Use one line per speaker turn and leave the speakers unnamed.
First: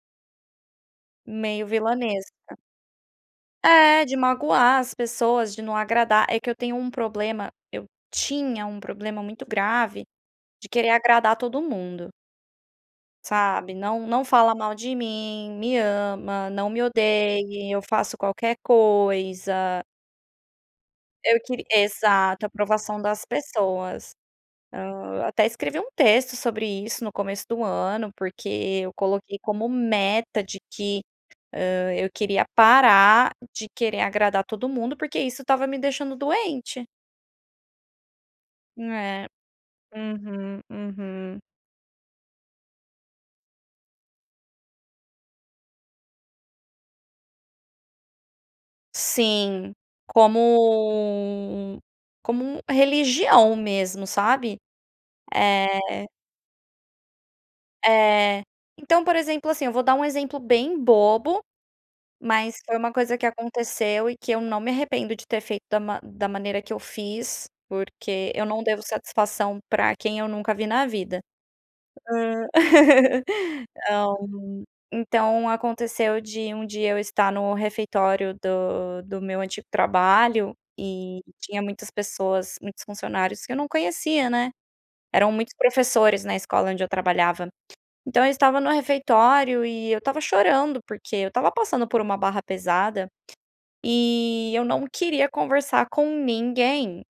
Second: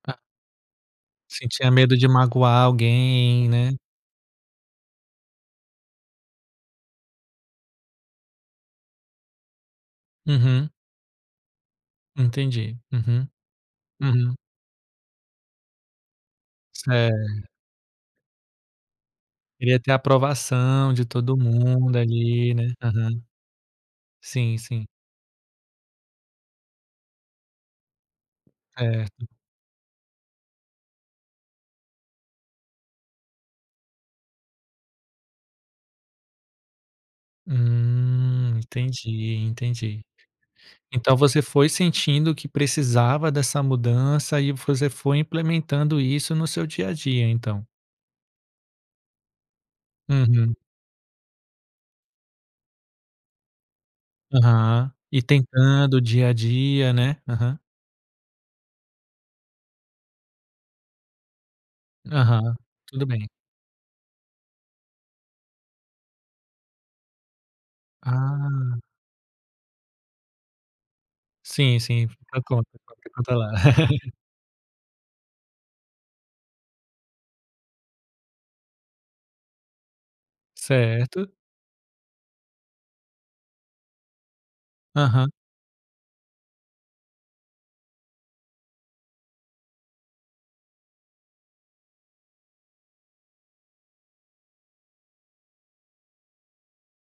Tá.
Meio
Sentia medo de
vilanesca.
magoar alguém, né?
É, de magoar as pessoas, de não agradar. É que eu tenho um problema eu tinha um problema muito grave, de
Uhum.
querer agradar todo mundo
Entendi, uhum,
sabe, "não não
uhum.
fala mal de mim", "me ama", "não me
Sé
odeie", "eu faço qualquer
Queria
coisa".
ter aprovação de todo
Eu queri
mundo
exato,
ali, né,
aprovação
aham.
das pessoas.
Sim, sim.
Ah, até escrevi um texto sobre isso no começo do ano, porque eu
Certo.
coloquei como meta de que, hã, eu queria parar de querer agradar todo mundo, porque isso estava me deixando doente.
Hum,
É.
entendi, entendi.
Uhum,
Então
uhum.
você foi sentindo que precisava dessa mudança e você foi implementando isso no seu dia a dia, então?
Sim, como
Uhum.
um como religião mesmo, sabe?
Aham e tentando o
É.
dia a dia, né, aham.
É. Então, por exemplo, assim, eu vou dar um exemplo bem bobo,
Aham,
mas foi uma
tudo
coisa que
bem.
aconteceu e que eu não me arrependo de ter feito da ma da maneira que eu fiz, porque eu não
Hã.
devo satisfação pra quem eu nunca vi na vida.
Sim, sim
Hã,
[unintelligible] controlar.
ah, hum, então aconteceu de um dia eu estar no refeitório do do meu antigo trabalho e
Certo.
tinha muitas pessoas, muitos funcionários que eu não conhecia, né, eram
Aham.
muitos professores na escola onde eu trabalhava, então eu estava no refeitório e eu estava chorando porque eu estava passando por uma barra pesada e eu não queria conversar com ninguém.